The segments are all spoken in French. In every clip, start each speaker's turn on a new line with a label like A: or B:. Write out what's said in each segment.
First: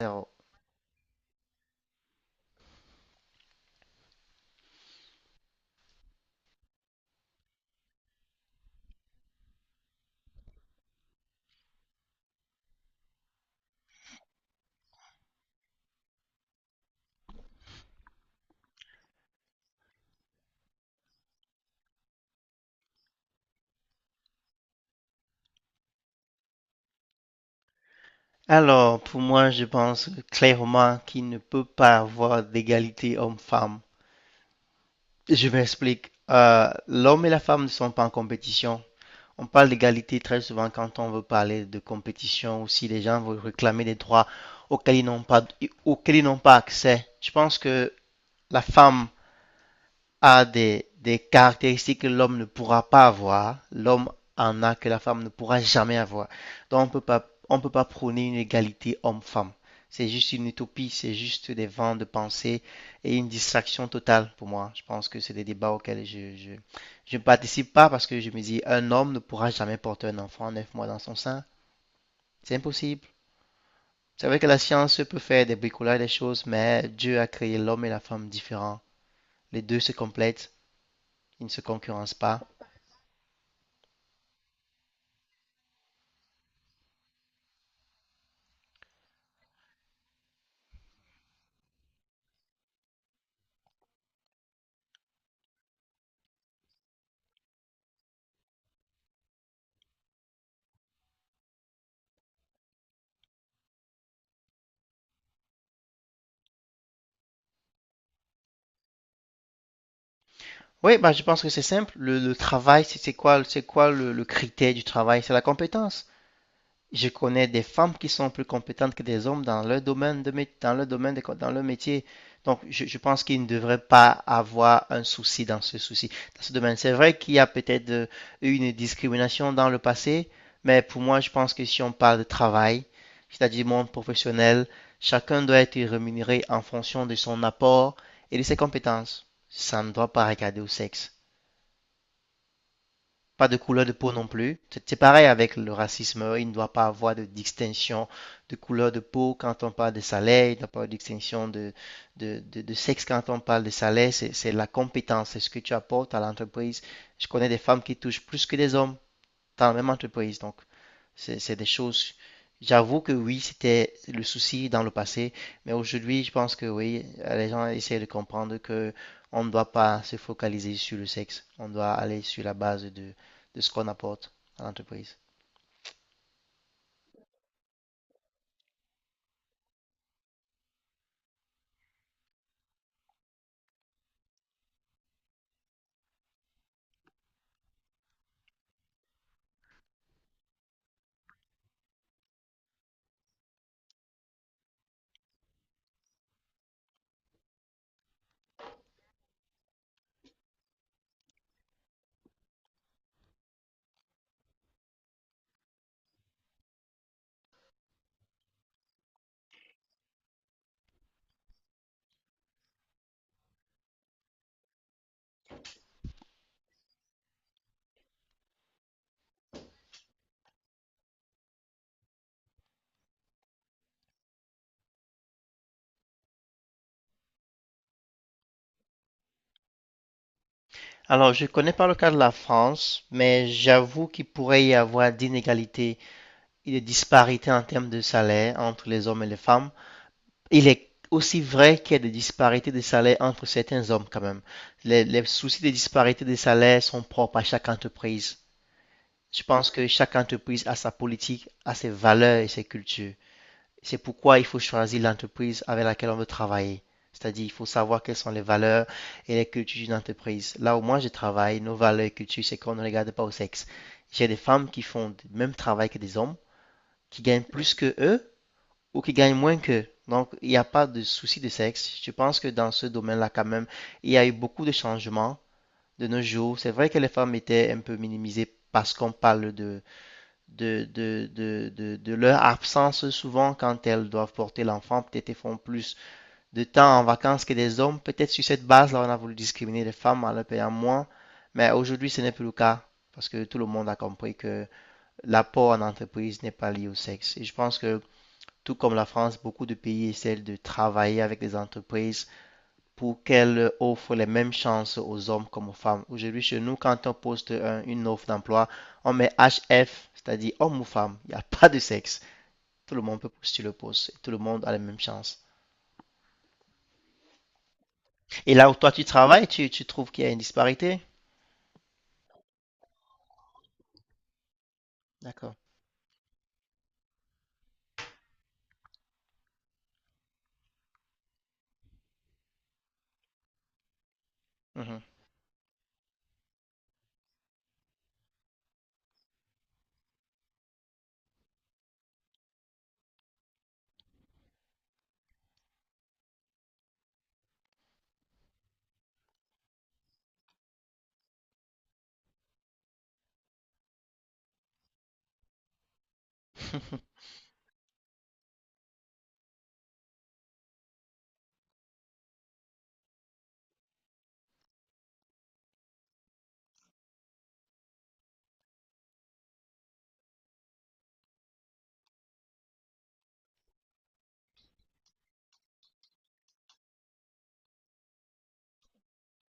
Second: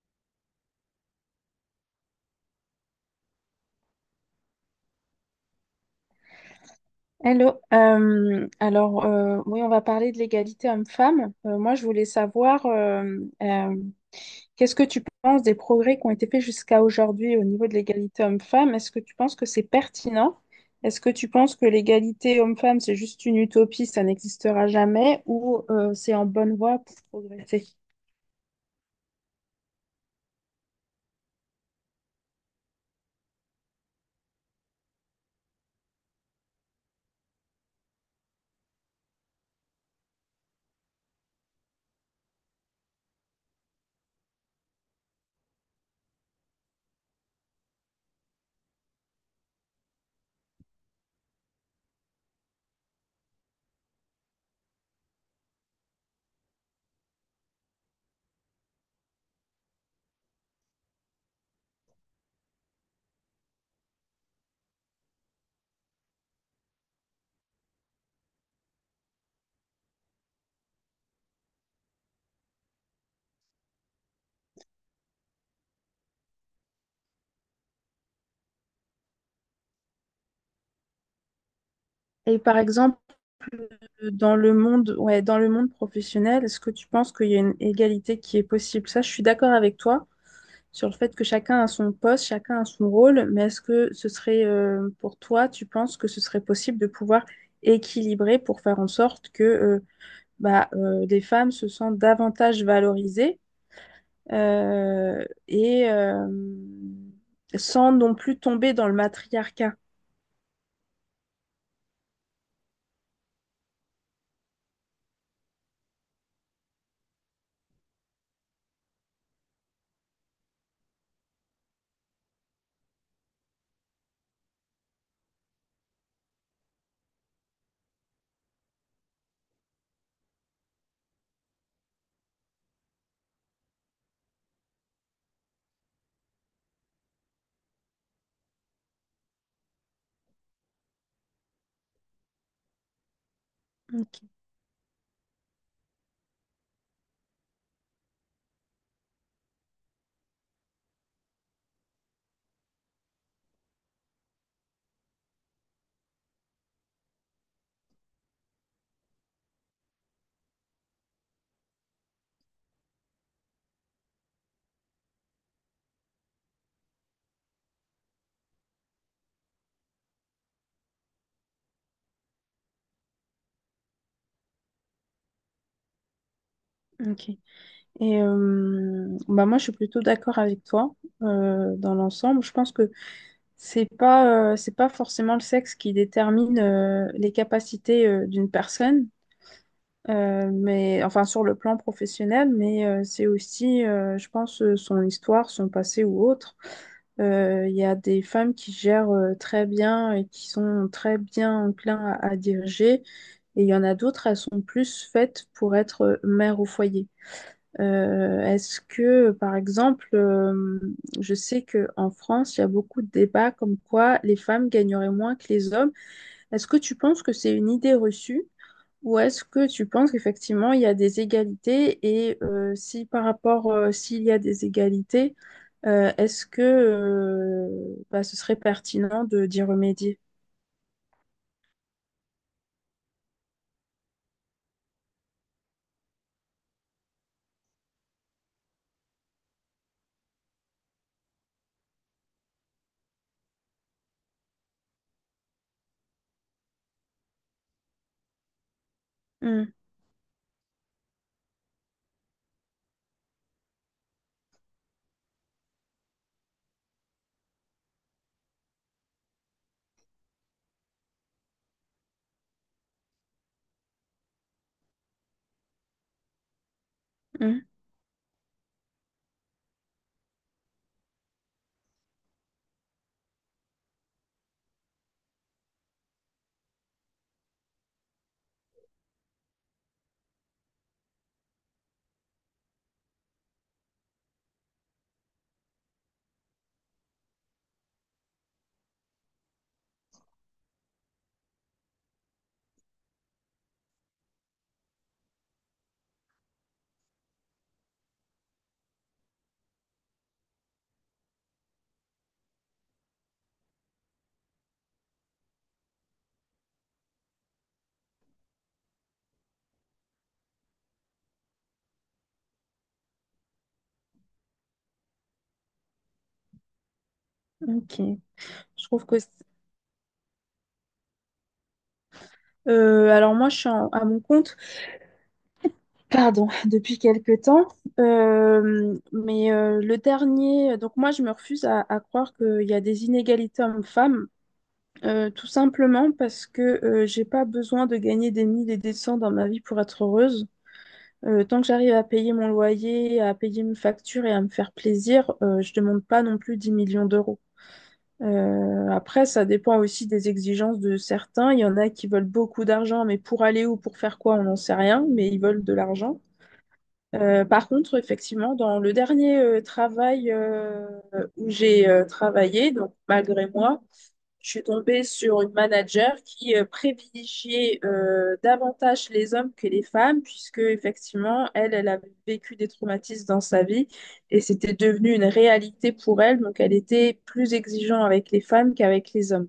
A: Zéro.
B: Hello. Oui, on va parler de l'égalité homme-femme. Moi, je voulais savoir, euh, qu'est-ce que tu penses des progrès qui ont été faits jusqu'à aujourd'hui au niveau de l'égalité homme-femme? Est-ce que tu penses que c'est pertinent? Est-ce que tu penses que l'égalité homme-femme, c'est juste une utopie, ça n'existera jamais, ou c'est en bonne voie pour progresser?
A: Alors, pour moi, je pense clairement qu'il ne peut pas avoir d'égalité homme-femme. Je m'explique. L'homme et la femme ne sont pas en compétition. On parle d'égalité très souvent quand on veut parler de compétition ou si les gens veulent réclamer des droits auxquels ils n'ont pas, auxquels ils n'ont pas accès. Je pense que la femme a des caractéristiques que l'homme ne pourra pas avoir, l'homme en a que la femme ne pourra jamais avoir. Donc on peut pas prôner une égalité homme-femme. C'est juste une utopie, c'est juste des vents de pensée et une distraction totale pour moi. Je pense que c'est des débats auxquels je ne participe pas parce que je me dis un homme ne pourra jamais porter un enfant à 9 mois dans son sein. C'est impossible. C'est vrai que la science peut faire des bricolages, des choses, mais Dieu a créé l'homme et la femme différents. Les deux se complètent, ils ne se concurrencent
B: Et
A: pas.
B: par exemple, dans le monde, ouais, dans le monde professionnel, est-ce que tu penses qu'il y a une égalité qui est possible? Ça, je suis d'accord avec toi sur le fait que chacun a son poste, chacun a son rôle, mais est-ce que ce serait pour toi, tu penses que ce serait possible de pouvoir équilibrer pour faire en sorte que des femmes se sentent davantage valorisées euh, et euh, sans non plus tomber dans le matriarcat.
A: Oui, bah, je pense que c'est simple. Le travail, c'est quoi, c'est quoi le critère du travail? C'est la compétence. Je connais des femmes qui sont plus compétentes que des hommes dans leur domaine de, mé- dans leur domaine de co- dans leur métier. Donc, je pense qu'ils ne devraient pas avoir un souci dans ce domaine. C'est vrai qu'il y a peut-être eu une discrimination dans le passé, mais pour moi, je pense que si on parle de travail, c'est-à-dire monde professionnel, chacun doit être rémunéré en fonction de son apport et de ses compétences. Ça ne doit pas regarder au sexe pas de couleur de peau non plus. C'est pareil avec le racisme. Il ne doit pas avoir de distinction de couleur de peau quand on parle de salaire. Il ne doit pas avoir de distinction de sexe quand on parle de salaire. C'est la compétence, c'est ce que tu apportes à l'entreprise. Je connais des femmes qui touchent plus que des hommes dans la même entreprise. Donc, c'est des choses. J'avoue que oui, c'était le souci dans le passé, mais aujourd'hui, je pense que oui, les gens essaient de comprendre que on ne doit pas se focaliser sur le sexe. On doit aller sur la base de ce qu'on apporte à l'entreprise.
B: Ok. Bah moi, je suis plutôt d'accord avec toi dans l'ensemble. Je pense que c'est pas forcément le sexe qui détermine les capacités d'une personne. Mais enfin sur le plan professionnel, c'est aussi, je pense, son histoire, son passé ou autre. Il y a des femmes qui gèrent très bien et qui sont très bien enclins à diriger, et il y en a d'autres, elles sont plus faites pour être mères au foyer. Est-ce que, par exemple, je sais qu'en France, il y a beaucoup de débats comme quoi les femmes gagneraient moins que les hommes. Est-ce que tu penses que c'est une idée reçue? Ou est-ce que tu penses qu'effectivement il y a des égalités et si par rapport s'il y a des égalités, est-ce que ce serait pertinent de d'y remédier?
A: Alors, je ne connais pas le cas de la France, mais j'avoue qu'il pourrait y avoir d'inégalités et de disparités en termes de salaire entre les hommes et les femmes. Il est aussi vrai qu'il y a des disparités de salaire entre certains hommes quand même. Les soucis des disparités de salaire sont propres à chaque entreprise. Je pense
B: Hmm.
A: que chaque entreprise a sa politique, a ses valeurs et ses cultures. C'est pourquoi il faut choisir l'entreprise avec laquelle on veut travailler. C'est-à-dire, il faut savoir quelles sont les valeurs et les cultures d'une entreprise. Là où moi je travaille, nos valeurs et cultures, c'est qu'on ne regarde pas au sexe. J'ai des femmes qui font le même travail que des hommes, qui gagnent
B: Hmm.
A: plus que eux, ou qui gagnent moins qu'eux. Donc, il n'y a pas de souci de sexe. Je pense que dans ce domaine-là, quand même, il y a eu beaucoup de changements de nos jours. C'est vrai que les femmes étaient un peu minimisées parce qu'on parle de leur absence souvent quand elles doivent porter l'enfant. Peut-être elles font plus de temps en vacances que des hommes. Peut-être sur cette base-là, on a voulu discriminer les femmes en leur payant moins. Mais aujourd'hui, ce n'est plus le cas parce que tout le monde a compris que l'apport en entreprise n'est pas lié au sexe. Et je pense que tout comme la France, beaucoup de pays essaient de travailler avec les entreprises pour qu'elles offrent les mêmes chances aux hommes comme aux femmes. Aujourd'hui, chez nous, quand on poste une offre d'emploi, on met HF, c'est-à-dire homme ou femme. Il n'y a pas de sexe. Tout le monde peut postuler le poste. Tout le monde a les mêmes chances.
B: Ok.
A: Et là où
B: Je
A: toi, tu
B: trouve que c'est-
A: travailles, tu trouves qu'il y a une disparité?
B: Alors moi je suis à mon compte,
A: D'accord.
B: pardon, depuis quelque temps. Le dernier, donc moi je me refuse à croire qu'il y a des inégalités hommes-femmes.
A: Mhm.
B: Tout simplement parce que j'ai pas besoin de gagner des 1000 et des 100 dans ma vie pour être heureuse. Tant que j'arrive à payer mon loyer, à payer mes factures et à me faire plaisir, je demande pas non plus 10 millions d'euros. Après, ça dépend aussi des exigences de certains. Il y en a qui veulent beaucoup d'argent, mais pour aller où, pour faire quoi, on n'en sait rien, mais ils veulent de l'argent. Par contre, effectivement, dans le dernier travail où j'ai travaillé, donc malgré moi, je suis tombée sur une manager qui privilégiait davantage les hommes que les femmes, puisque effectivement, elle avait vécu des traumatismes dans sa vie et c'était devenu une réalité pour elle. Donc, elle était plus exigeante avec les femmes qu'avec les hommes.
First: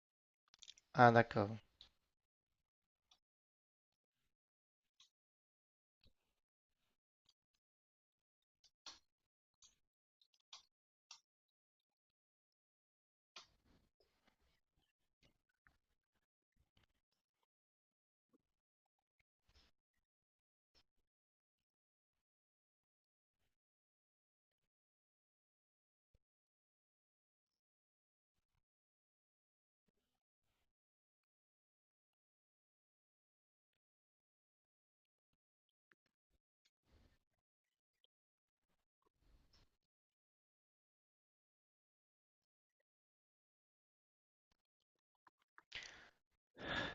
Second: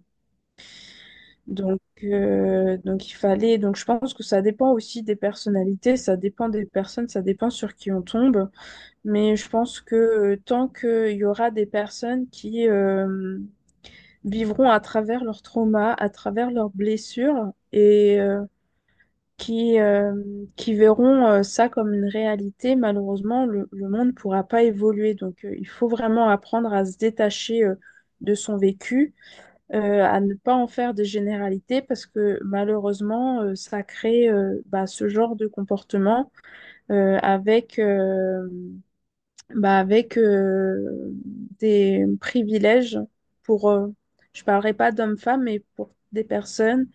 A: Ah, d'accord.
B: Donc il fallait. Donc, je pense que ça dépend aussi des personnalités, ça dépend des personnes, ça dépend sur qui on tombe. Mais je pense que tant qu'il y aura des personnes qui vivront à travers leurs traumas, à travers leurs blessures et qui, euh, qui verront ça comme une réalité. Malheureusement, le monde ne pourra pas évoluer. Donc, il faut vraiment apprendre à se détacher de son vécu, à ne pas en faire des généralités parce que malheureusement, ça crée ce genre de comportement euh, avec... euh, avec des privilèges pour, je parlerai pas d'hommes-femmes, mais pour des personnes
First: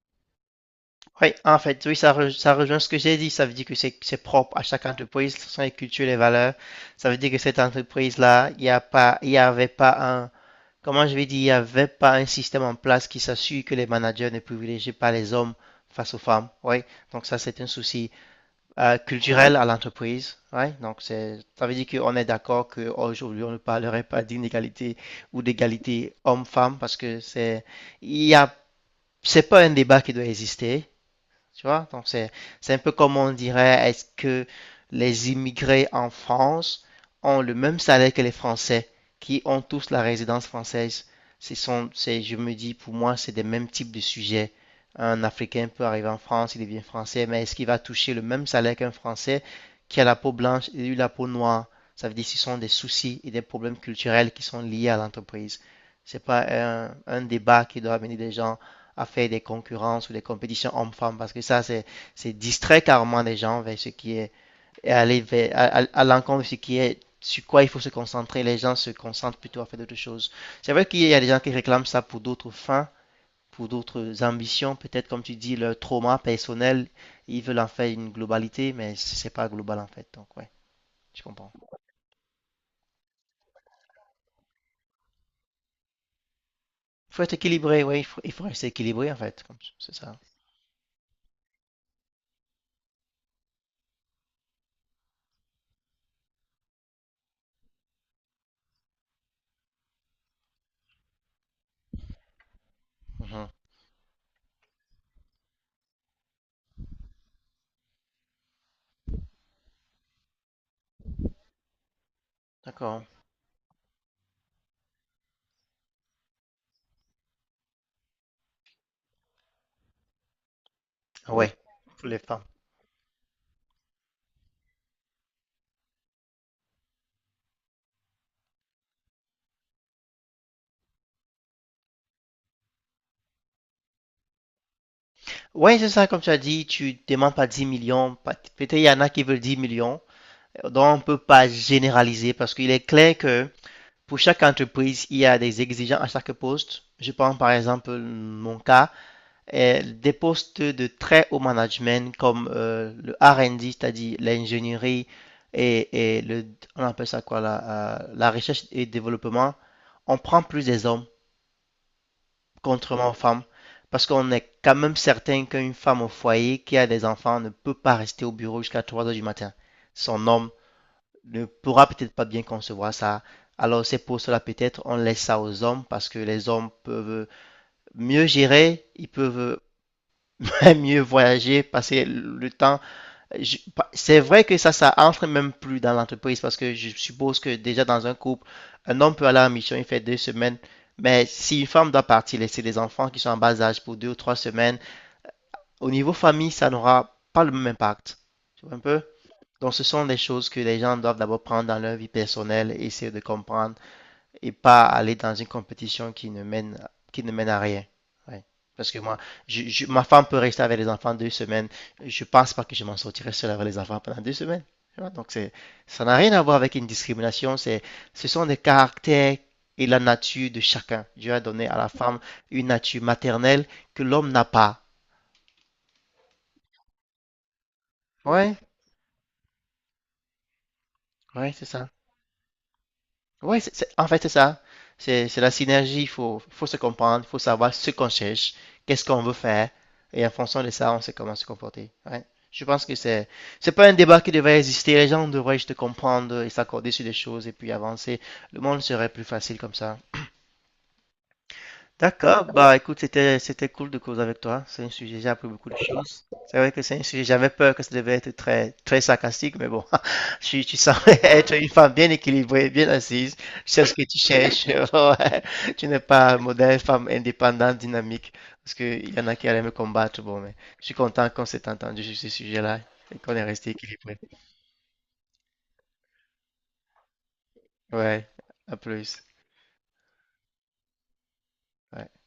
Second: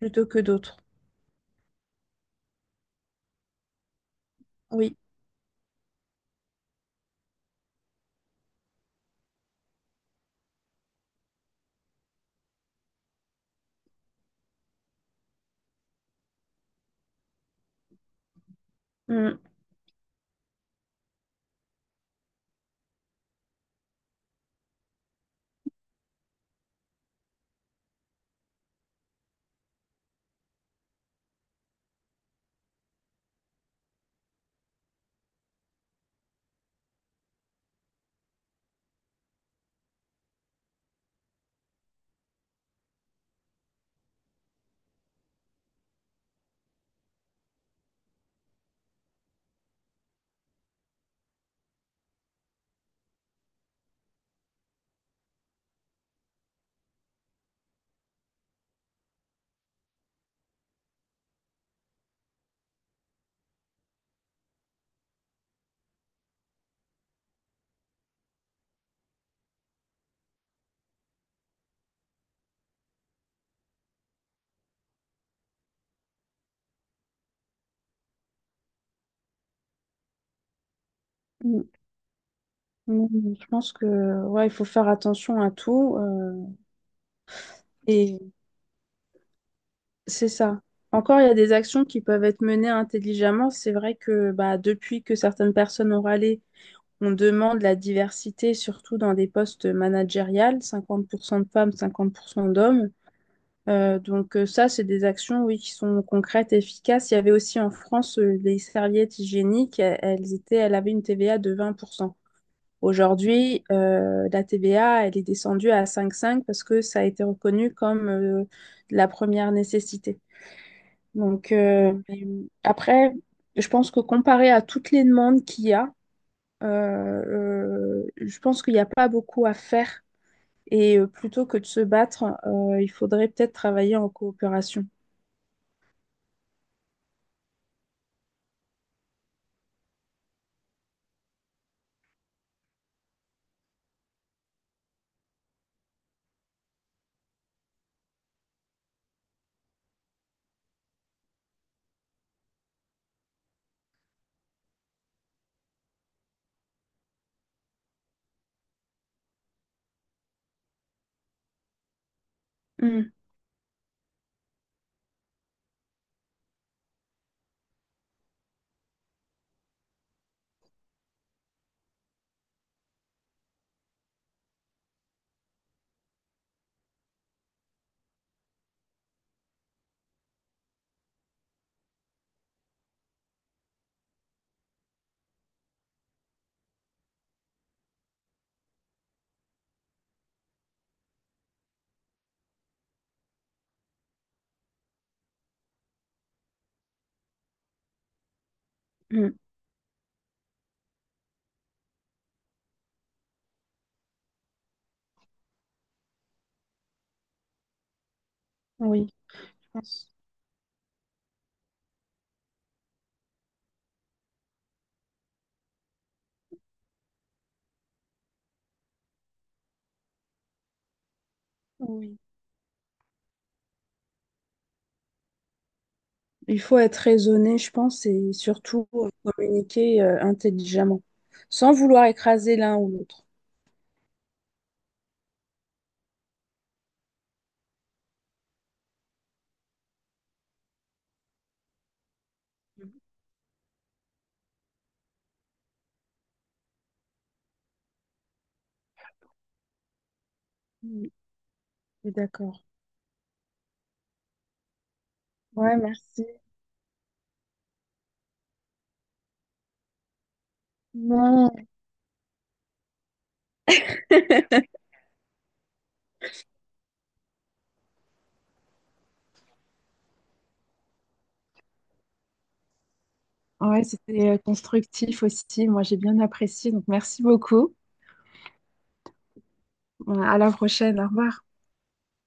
B: plutôt que d'autres.
A: Oui, en fait, oui, ça, ça rejoint ce que j'ai dit. Ça veut dire que c'est propre à chaque
B: Oui.
A: entreprise, ce sont les cultures, les valeurs. Ça veut dire que cette entreprise-là, il y avait pas un, comment je vais dire, il n'y avait pas un système en place qui s'assure que les managers ne privilégient pas les hommes face aux femmes. Oui, donc ça, c'est un souci
B: Mm.
A: culturel à l'entreprise. Oui, donc c'est, ça veut dire qu'on est d'accord qu'aujourd'hui, on ne parlerait pas d'inégalité ou d'égalité homme-femme parce que c'est, il y a, c'est pas un débat qui doit exister. Tu vois? Donc, c'est un peu comme on dirait, est-ce que les immigrés en France ont le même salaire que les Français qui ont tous la résidence française? Ce sont, c'est, je me dis, pour moi, c'est des mêmes types de sujets. Un Africain peut arriver en France, il devient français, mais est-ce qu'il va toucher le même salaire qu'un Français qui a la peau blanche et lui la peau noire? Ça veut dire que ce sont des soucis et des problèmes culturels qui sont liés à l'entreprise. C'est pas un débat qui doit venir des gens à faire des concurrences ou des compétitions hommes-femmes parce que ça, c'est distrait carrément les gens vers ce qui est, et aller vers, à l'encontre de ce qui est sur quoi il faut se concentrer. Les gens se concentrent plutôt à faire d'autres choses. C'est vrai qu'il y a des gens qui réclament ça pour d'autres fins, pour d'autres ambitions, peut-être comme tu dis, leur trauma personnel, ils veulent en faire une globalité, mais c'est pas global en fait. Donc, ouais, je comprends.
B: Mm. Mm. Mm. Je pense que ouais, il faut faire attention à tout. euh,
A: Il faut être équilibré, ouais, il
B: et
A: faut rester équilibré en fait, comme- c'est ça.
B: c'est ça. Encore, il y a des actions qui peuvent être menées intelligemment. C'est vrai que depuis que certaines personnes ont râlé, on demande la diversité, surtout dans des postes managériels, 50% de femmes, 50% d'hommes.
A: Mhm.
B: Donc ça, c'est des actions, oui, qui sont concrètes et efficaces. Il y avait aussi en France les serviettes hygiéniques, elles étaient, elles avaient une TVA de 20%.
A: D'accord.
B: Aujourd'hui, la TVA, elle est descendue à 5,5 parce que ça a été reconnu comme de la première nécessité. Donc
A: Ouais,
B: euh,
A: pour les femmes.
B: après, je pense que comparé à toutes les demandes qu'il y a, je pense qu'il n'y a pas beaucoup à faire. Plutôt que de se battre, il faudrait peut-être travailler en coopération.
A: Ouais, c'est ça, comme tu as dit, tu demandes pas 10 millions. Peut-être il y en a qui veulent 10 millions. Donc, on ne peut pas généraliser parce qu'il est clair que pour chaque entreprise, il y a des exigences à chaque poste. Je prends par exemple mon cas, des postes de très haut management comme le R&D, c'est-à-dire l'ingénierie et le, on appelle ça quoi, la recherche et développement. On prend plus des hommes contrairement
B: Mm.
A: aux femmes. Parce qu'on est quand même certain qu'une femme au foyer qui a des enfants ne peut pas rester au bureau jusqu'à 3 heures du matin. Son homme ne pourra peut-être pas bien concevoir ça. Alors c'est pour cela peut-être on laisse ça aux hommes parce que les hommes peuvent mieux gérer, ils peuvent mieux voyager, passer le temps je- c'est vrai que ça entre même plus dans l'entreprise parce que je suppose que déjà dans un couple, un homme peut aller en mission, il fait 2 semaines, mais si une femme doit partir, laisser les enfants qui sont en bas âge pour 2 ou 3 semaines, au niveau famille, ça n'aura pas le même impact. Tu vois un peu?
B: Mm.
A: Donc ce sont des choses que les gens doivent d'abord prendre dans leur vie personnelle et essayer de comprendre et pas aller dans une compétition qui ne mène à rien. Ouais. Parce que
B: Oui,
A: moi,
B: je
A: ma
B: pense.
A: femme peut rester avec les enfants 2 semaines. Je pense pas que je m'en sortirai seul avec les enfants pendant 2 semaines. Donc ça n'a rien à voir avec une discrimination. C'est, ce sont des caractères et la nature de chacun. Dieu a donné à la
B: Oui.
A: femme une nature maternelle que l'homme n'a pas.
B: Il faut être raisonné, je pense, et
A: Ouais,
B: surtout communiquer intelligemment,
A: ouais, c'est
B: sans
A: ça.
B: vouloir écraser l'un ou l'autre.
A: Oui, en fait, c'est ça. C'est la synergie. Faut se comprendre, il faut savoir ce qu'on cherche, qu'est-ce qu'on veut faire. Et en fonction de ça, on sait comment se comporter. Ouais. Je pense que c'est pas un débat qui devrait exister. Les gens devraient juste comprendre et s'accorder sur des choses et puis avancer. Le monde serait plus facile comme ça.
B: Mm. Je suis
A: D'accord,
B: d'accord.
A: bah écoute, c'était cool de causer avec toi. C'est un sujet, j'ai appris beaucoup de
B: Ouais,
A: choses.
B: merci.
A: C'est vrai que c'est un sujet, j'avais peur que ça devait être très très sarcastique, mais bon, tu semblais être
B: Non.
A: une femme bien équilibrée, bien assise. Tu sais ce que tu cherches. Ouais. Tu n'es pas un modèle femme indépendante, dynamique, parce qu'il y en a qui allaient me combattre. Bon, mais je suis content qu'on s'est entendu sur ce sujet-là et qu'on est resté
B: Ouais,
A: équilibré.
B: c'était constructif aussi. Moi, j'ai bien apprécié. Donc, merci beaucoup.
A: Ouais, à plus.
B: À la prochaine. Au revoir.
A: Ouais.